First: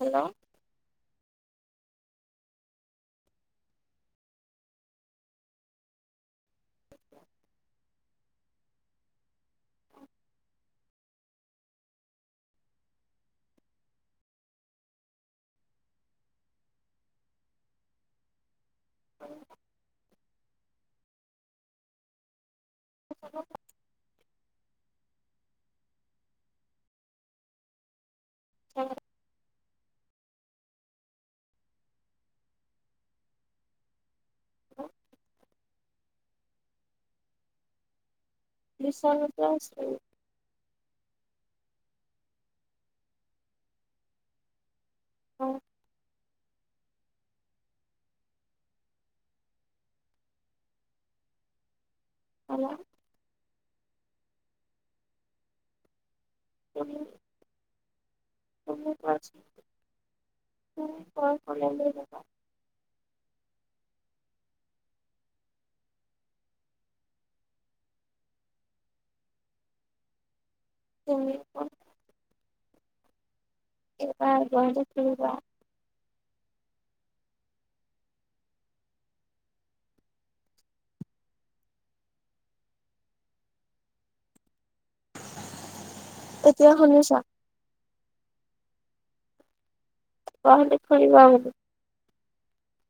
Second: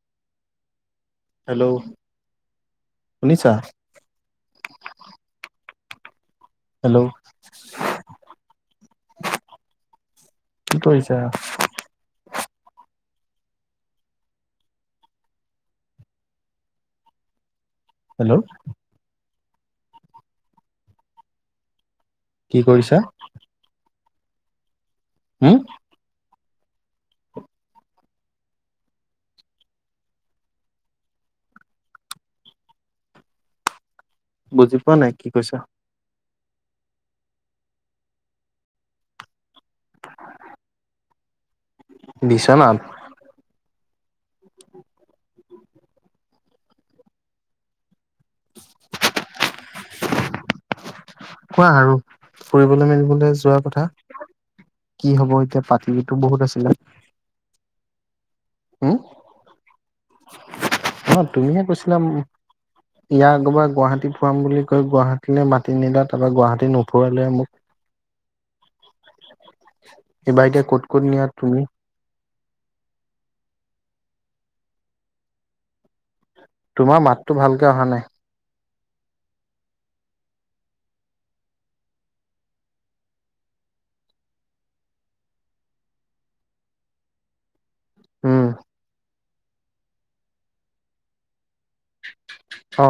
Hello hello শুনিছা? Hello, কি কৰিছা? হেল্ল' [inaudible] কি কৰিছা? [inaudible] হম? অ [unintelligible] বুজি পোৱা নাই কি কৈছা? বিচনাতে আছো। বিচনাত? [inaudible] অঁ। কোৱা আৰু, ফুৰিবলৈ মেলিবলৈ যোৱা কথা, কি হব এতিয়া পাতি টো বহুত আছিলা? তুমি উম কোৱা চুন? ন তুমিহে কৈছিলা [unintelligible] ইয়াৰ আগৰবাৰ গুৱাহাটী ফুৰাম বুলি কয়, গুৱাহাটীলৈ মাতি নিলা, তাৰপৰা গুৱাহাটী নুফৰা লাই মোক। এইবাৰ এতিয়া ক'ত, ক'ত নিয়া তুমি? এইবাৰ গুৱাহাটীত ফুৰিবা, তোমাৰ মাততো ভালকে অহা নাই। এতিয়া শুনিছা? উম গুৱাহাটীত ফুৰিব আহিবি। অ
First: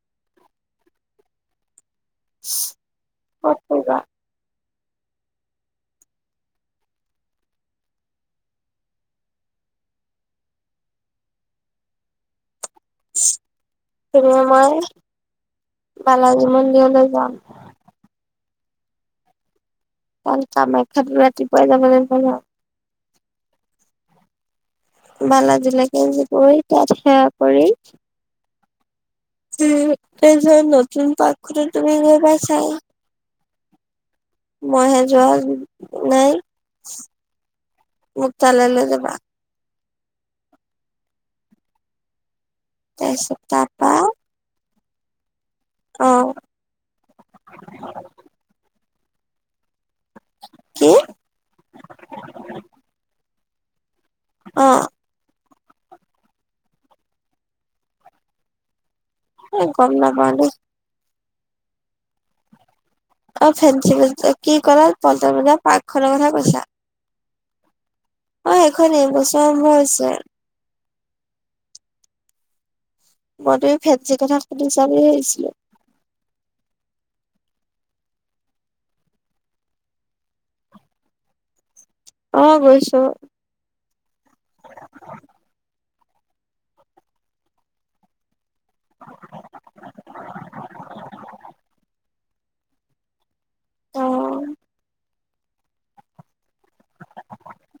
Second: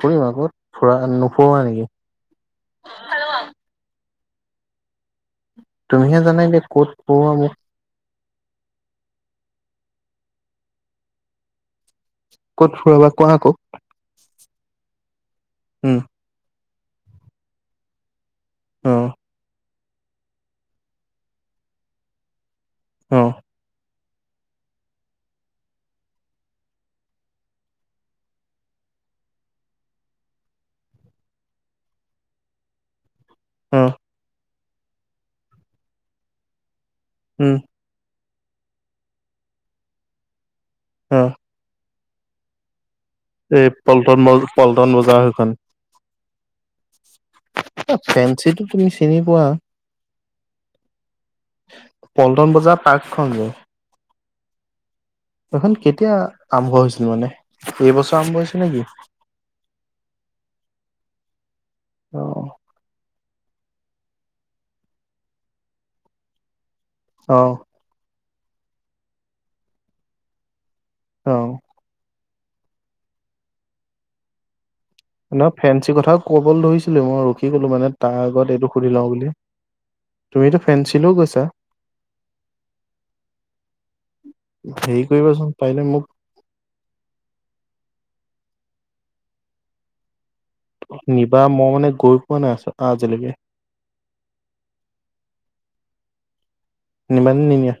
ফুৰিম আকৌ, ফুৰা নুফুৰুৱা নেকি? কত ফুৰিবা? তুমিহে জানাই এতিয়া ক'ত পঢ়োৱা মোক। ক'ত ফুৰাবা, কোৱা আকৌ এইবাৰ মই উম বালাজী মন্দিৰলৈ যাম। অঁহ। অ কামাখ্যাতো ৰাতিপুৱাই যাব লাগিবা ন। অ বালজিলেকে গৈ তাত সেৱা কৰি, উম এ যৰ নতুন পাৰ্ক খনত তুমি গৈ পাইছাই। অহ। মই হে যোৱা নাই। উম। মুক তালে লৈ যাবা। অঁহ। তাচত এই পল্টন পল্টন বজাৰ সেখন। অঁ। এই ফেঞ্চিটো তুমি চিনি পোৱা? কি? পল্টন বজাৰ পাৰ্কখন যে? অঁ। এখন কেতিয়া আৰম্ভ হৈছিল মানে, এইবছৰ আৰম্ভ হৈছে নেকি? এই গম নাপাও দেই। অঁ। অ ফেঞ্চি বজাৰ কি ক'লা, পলটনবজাৰ পাৰ্ক খনৰ কথা কৈছা? অঁ। অ এখন এবছৰ আৰম্ভ হৈছে। অঁ। মই তুমি ফেঞ্চি কথা শুধিছা বুলি ভাবিছিলো। নহয় ফেঞ্চি কথাও ক'বল ধৰিছিলোঁ মই ৰখি গ'লো মানে তাৰ আগত এইটো সুধি লওঁ বুলি। তুমিতো ফেঞ্চিলেওঁ গৈছা। অ', গৈছো। হেৰি কৰিবাচোন, পাৰিলে মোক [inaudible] নিবা মই মানে গৈ পোৱা নাই আছ আজিলৈকে। অ'। নিবা নে নিনিয়া।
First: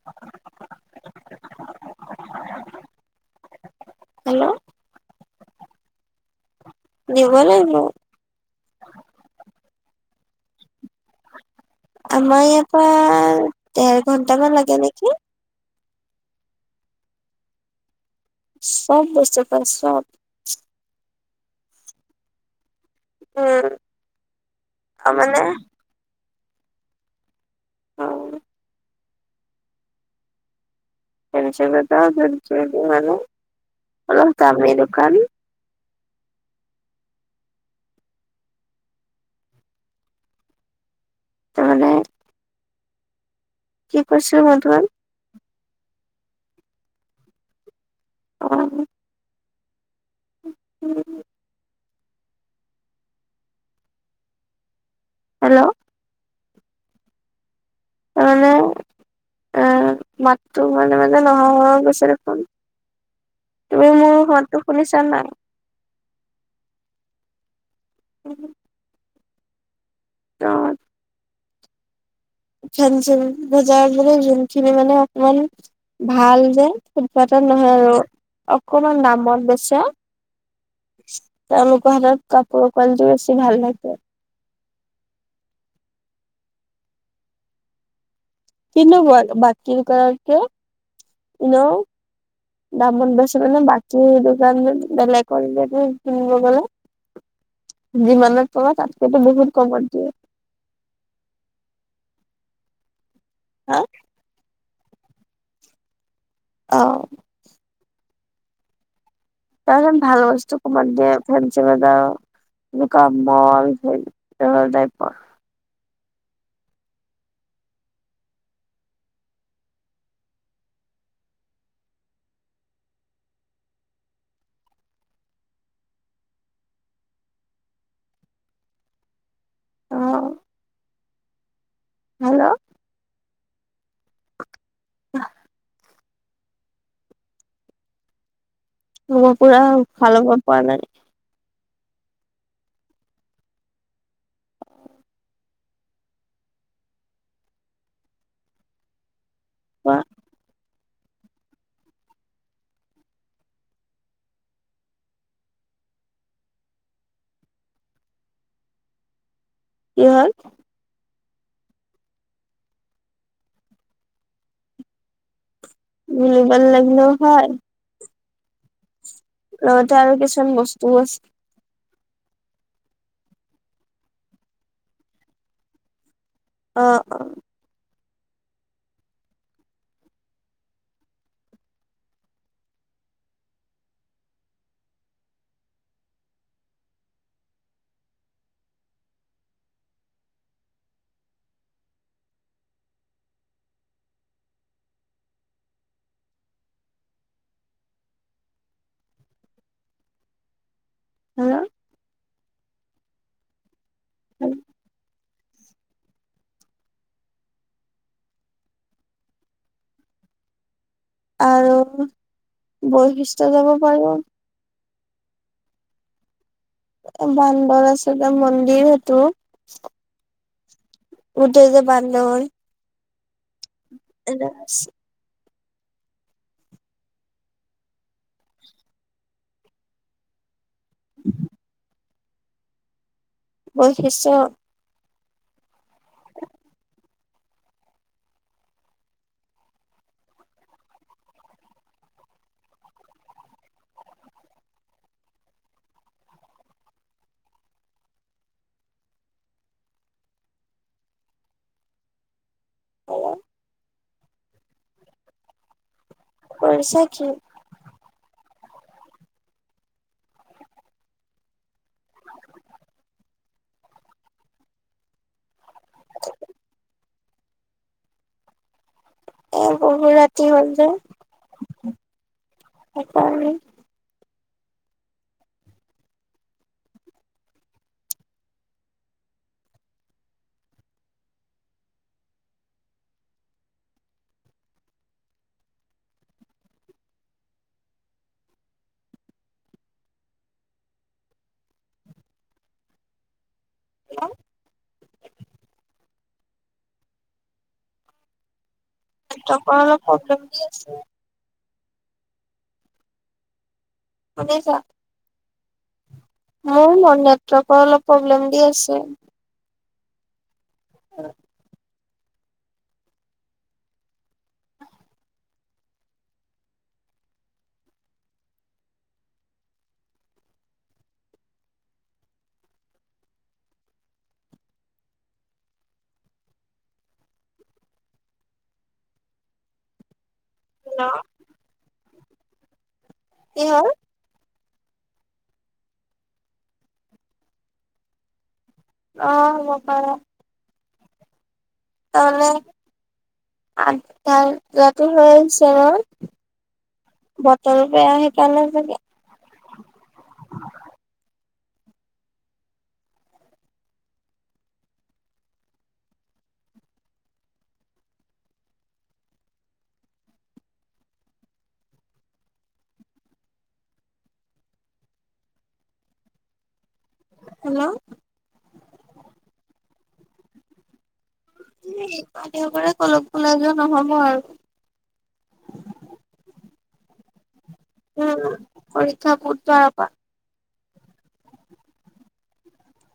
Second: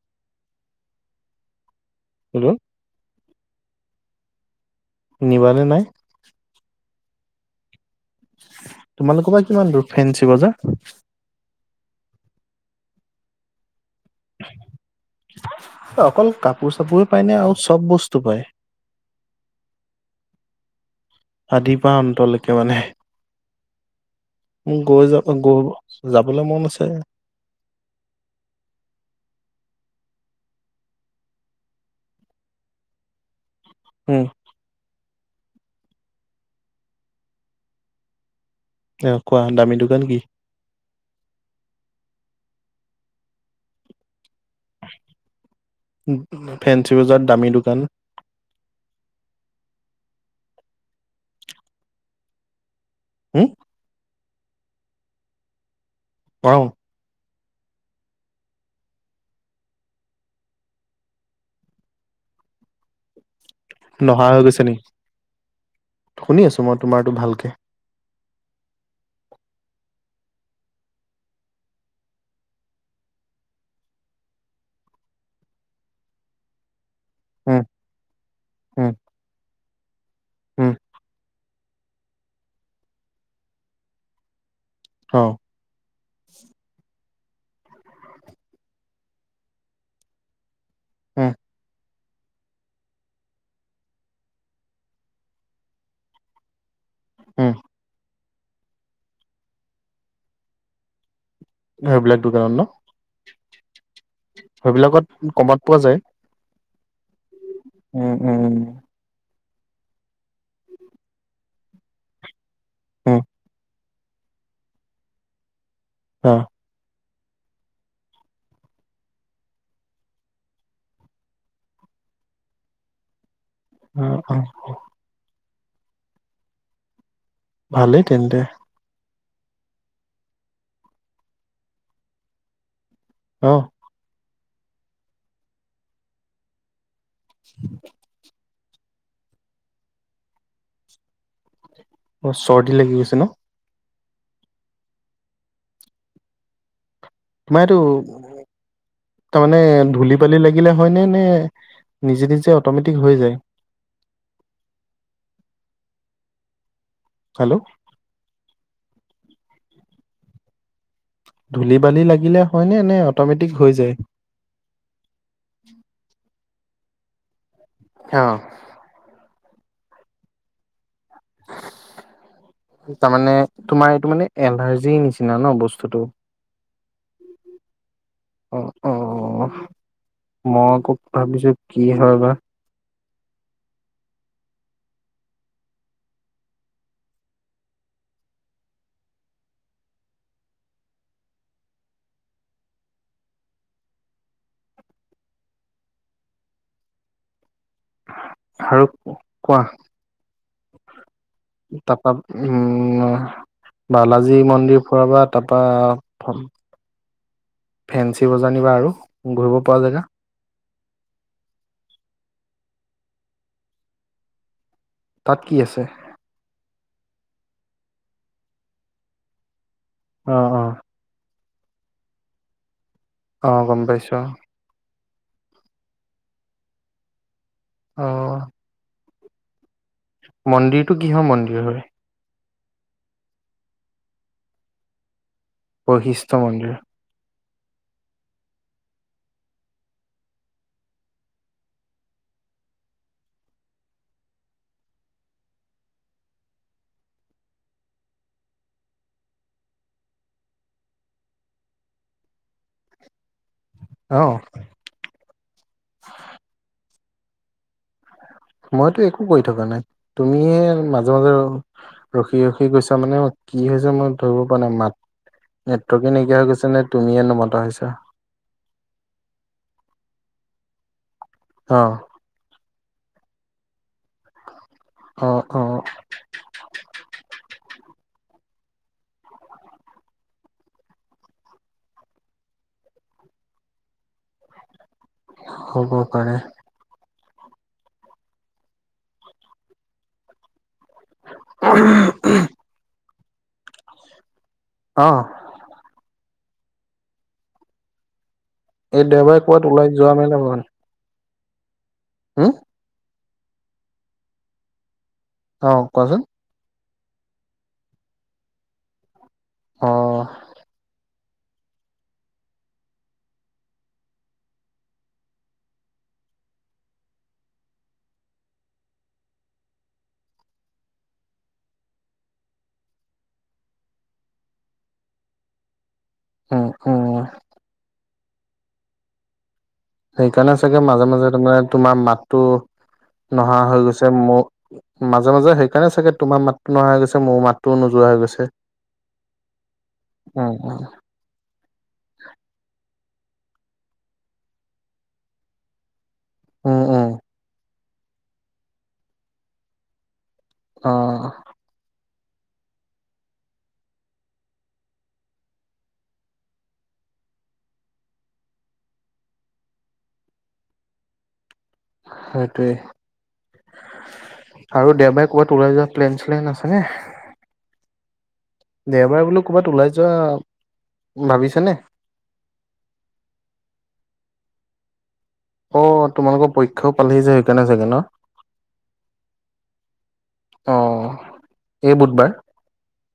[inaudible] Hello hello. নিবানে নাই। নিব লাগিব। তোমালোকৰ পৰা কিমান দূৰ ফেঞ্চি বজাৰ। আমাৰ ইয়াৰ পৰা দেৰ ঘন্টামান লাগে নেকি। অকল কাপোৰ চাপোৰে পায় নে আৰু চব বস্তু পায়। চব বস্তু পাই চব। আদিৰ পৰা অন্তলেকে মানে। উম। মোৰ গৈ অ যাব মানে গৈ যাবলে মন আছে। অ'। ফেঞ্চি বজাৰ [unintelligible] উম অলপ দামী দোকান। অ', কোৱা দামী দোকান কি। ত' মানে। কি কৈছিলোঁ মই তোমাক। ফেঞ্চি বজাৰত দামী দোকান। অ'। [inaudible] হম। হেল্ল'। অ'। [unintelligible] এ মাততো মাজে- মাজে নহা হৈ গৈছে দেখোন। তুমি মোৰ নহা হৈ মাতটো গৈছে নি, শুনিছা নাই? শুনি আছো মই তোমাৰতো ভালকে। উম [unintelligible] [unintelligible] [unintelligible] বজাৰ [unintelligible] যোনখিনি মানে অকমান ভাল যে। ফুটপাথত উম নহয় আৰু উম অকমান দামত বেচে। উম তেওঁলোকৰ হাতত কাপোৰৰ কোৱালিতি বেছি ভাল থাকে। অ'। কিন্ত বাকী দোকানতকে, উম ইণেও। [inaudible] [unintelligible] বেছি মানে বাকী দোকান বেলেগ [unintelligible] কিনিব গ'লে। উম। যিমানত পাবা তাতকেতো বহুত কমত দিয়ে। সেই বিলাক দোকানত ন। হা সেইবিলাকত কমত পোৱা যায়। অ'। উম, উম। তাৰ [unintelligible] ভাল বস্তু কমত দিয়ে ফেঞ্চি বজাৰ উম [unintelligible] [unintelligible] তাই পৰ। অ উ অ ভালেই তেন্তে। অ' হেল্ল', অঁ আহ, [unintelligible] মই পুৰা উশাহ ল'ব পৰা নাই। অ চৰ্দি লাগি গৈছে ন। তোমাৰ এইটো তাৰমানে কোৱা ধূলি বালি লাগিলে হয় নে, নে নিজে নিজে অট'মেটিক হৈ যায়। হেল্ল', কি হ'ল। ধূলি বালি লাগিলে হয়নে নে অট'মেটিক হৈ যায়। ধূলি বালি লাগিলেও হয়। অ, লগতে আৰু কিছুমান বস্তুও আছে। [unintelligible] তাৰ মানে তোমাৰ এইটো মানে এলাৰ্জি নিচিনা ন বস্তুটো। অ অ অ অ মই আকৌ ভাবিছো কি হয় বা, আৰু কোৱা হেল্ল' তাপা, উম বালাজী মন্দিৰ ফুৰাবা, তাৰপৰা ফেঞ্চি বজাৰানিবা আৰু ঘূৰিব পৰা জেগা। আৰু বৈশিষ্টয় যাব পাৰিব। তাত কি আছে। বান্দৰ আচলতে মন্দিৰ সেইটো। অ অ গোটেই যে বান্ধৰ, অ গম পাইছো এটা অ, মন্দিৰটো কিহৰ মন্দিৰ হয়। বৈশিষ্ট, বৈশিষ্ট মন্দিৰ। [unintelligible] অ, কৰিছা কি। মইতো একো কৰি থকা নাই তুমিয়ে মাজে মাজে ৰখি ৰখি গৈছা মানে, কি হৈছে মই ধৰিব পৰা নাই মাত নেটৱৰ্ক নাইকিয়া হৈ গৈছে নে তুমিয়ে নমতা হৈছা। এ বহু ৰাতি হল যে। অ, সেই কাৰণে। অ অ, অ হ'ব পাৰে উম হেল্ল', অ এই দেওবাৰে কবাত নেটৱৰ্কৰ ওলাই অলপ যোৱা নে প্ৰব্লেম দি অকমান আছে ওম শুনিছা অ কোৱাচোন মোৰ ন নেটৱৰ্কৰ অলপ প্ৰব্লেম দি আছে অ অ [unintelligible] উ উ সেইকাৰণে চাগে মাজে মাজে কি তাৰমানে তোমাৰ মাতো নহা হৈ হ'ল গৈছে মোৰ মাজে মাজে সেইকাৰণে চাগে তোমাৰ মাততো নহা হৈ গৈছে মোৰ মাতটো নোযোৱা হৈ গৈছে অ হ'ব পাৰে। উম উম তাৰমানে আন্ধাৰ, ৰাতি হৈ আহিছে উম উম ন বতৰ বেয়া সেইকাৰণে চাগে [unintelligible] অ সেইটোৱে আৰু দেওবাৰে ক'ৰবাত ওলাই যোৱা প্লেন চেলেন আছেনে? হেল্ল' দেওবাৰে বোলো ক'ৰবাত ওলাই যোৱা ভাবিছানে দেওবাৰে কলো ওলাই যোৱা নহব আৰু অ তোমালোকৰ পৰীক্ষাও পালেহি যে সেইকাৰণে চাগে ন? উম উম পৰীক্ষা বুধবাৰৰ পৰা। অ এই বুধবাৰ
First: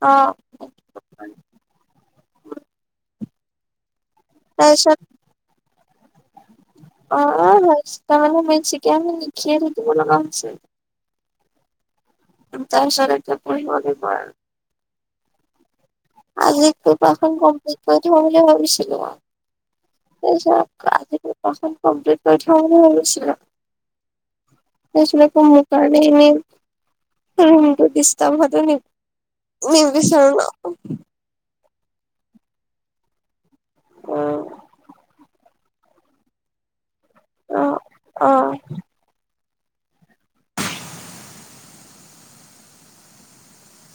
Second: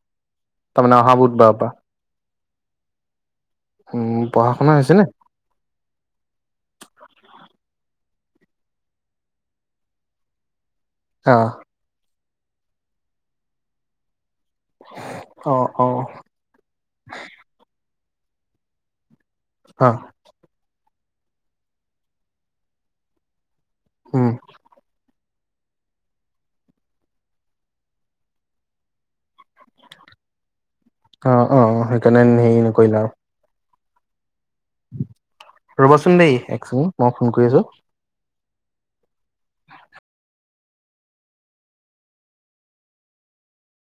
অ তাৰমানে অহা বুধবাৰৰ পৰা উম পঢ়া শুনা হৈছে তাৰপিছত [unintelligible] অ অ [unintelligible] মানে মেইন [unintelligible] আমি লিখিয়ে থাকিব লগীয়া হৈছে। অ। তাৰপিছত এতিয়া‌ পঢ়িব লাগিব আৰু অ অ। আজি পেপাৰ খন কমপ্লিট কৰি থম বুলি ভাবিছিলো আও। হা তাৰপিছত অজি পেপাৰখন কমপ্লিট কৰি থম বুলি ভাবিছিলো। উম। [unintelligible] মোৰ কাৰণেই এনেই ৰুমটো ডিষ্টাৰ্ব হোৱাটো নি নিবিচাৰো ন। অ অ সেইকাৰণে হেৰি নকৰিলা আও। উম ৰ'বাচোন দেই এক ছেকেণ্ড মই ফোন কৰি অ আছো। অ।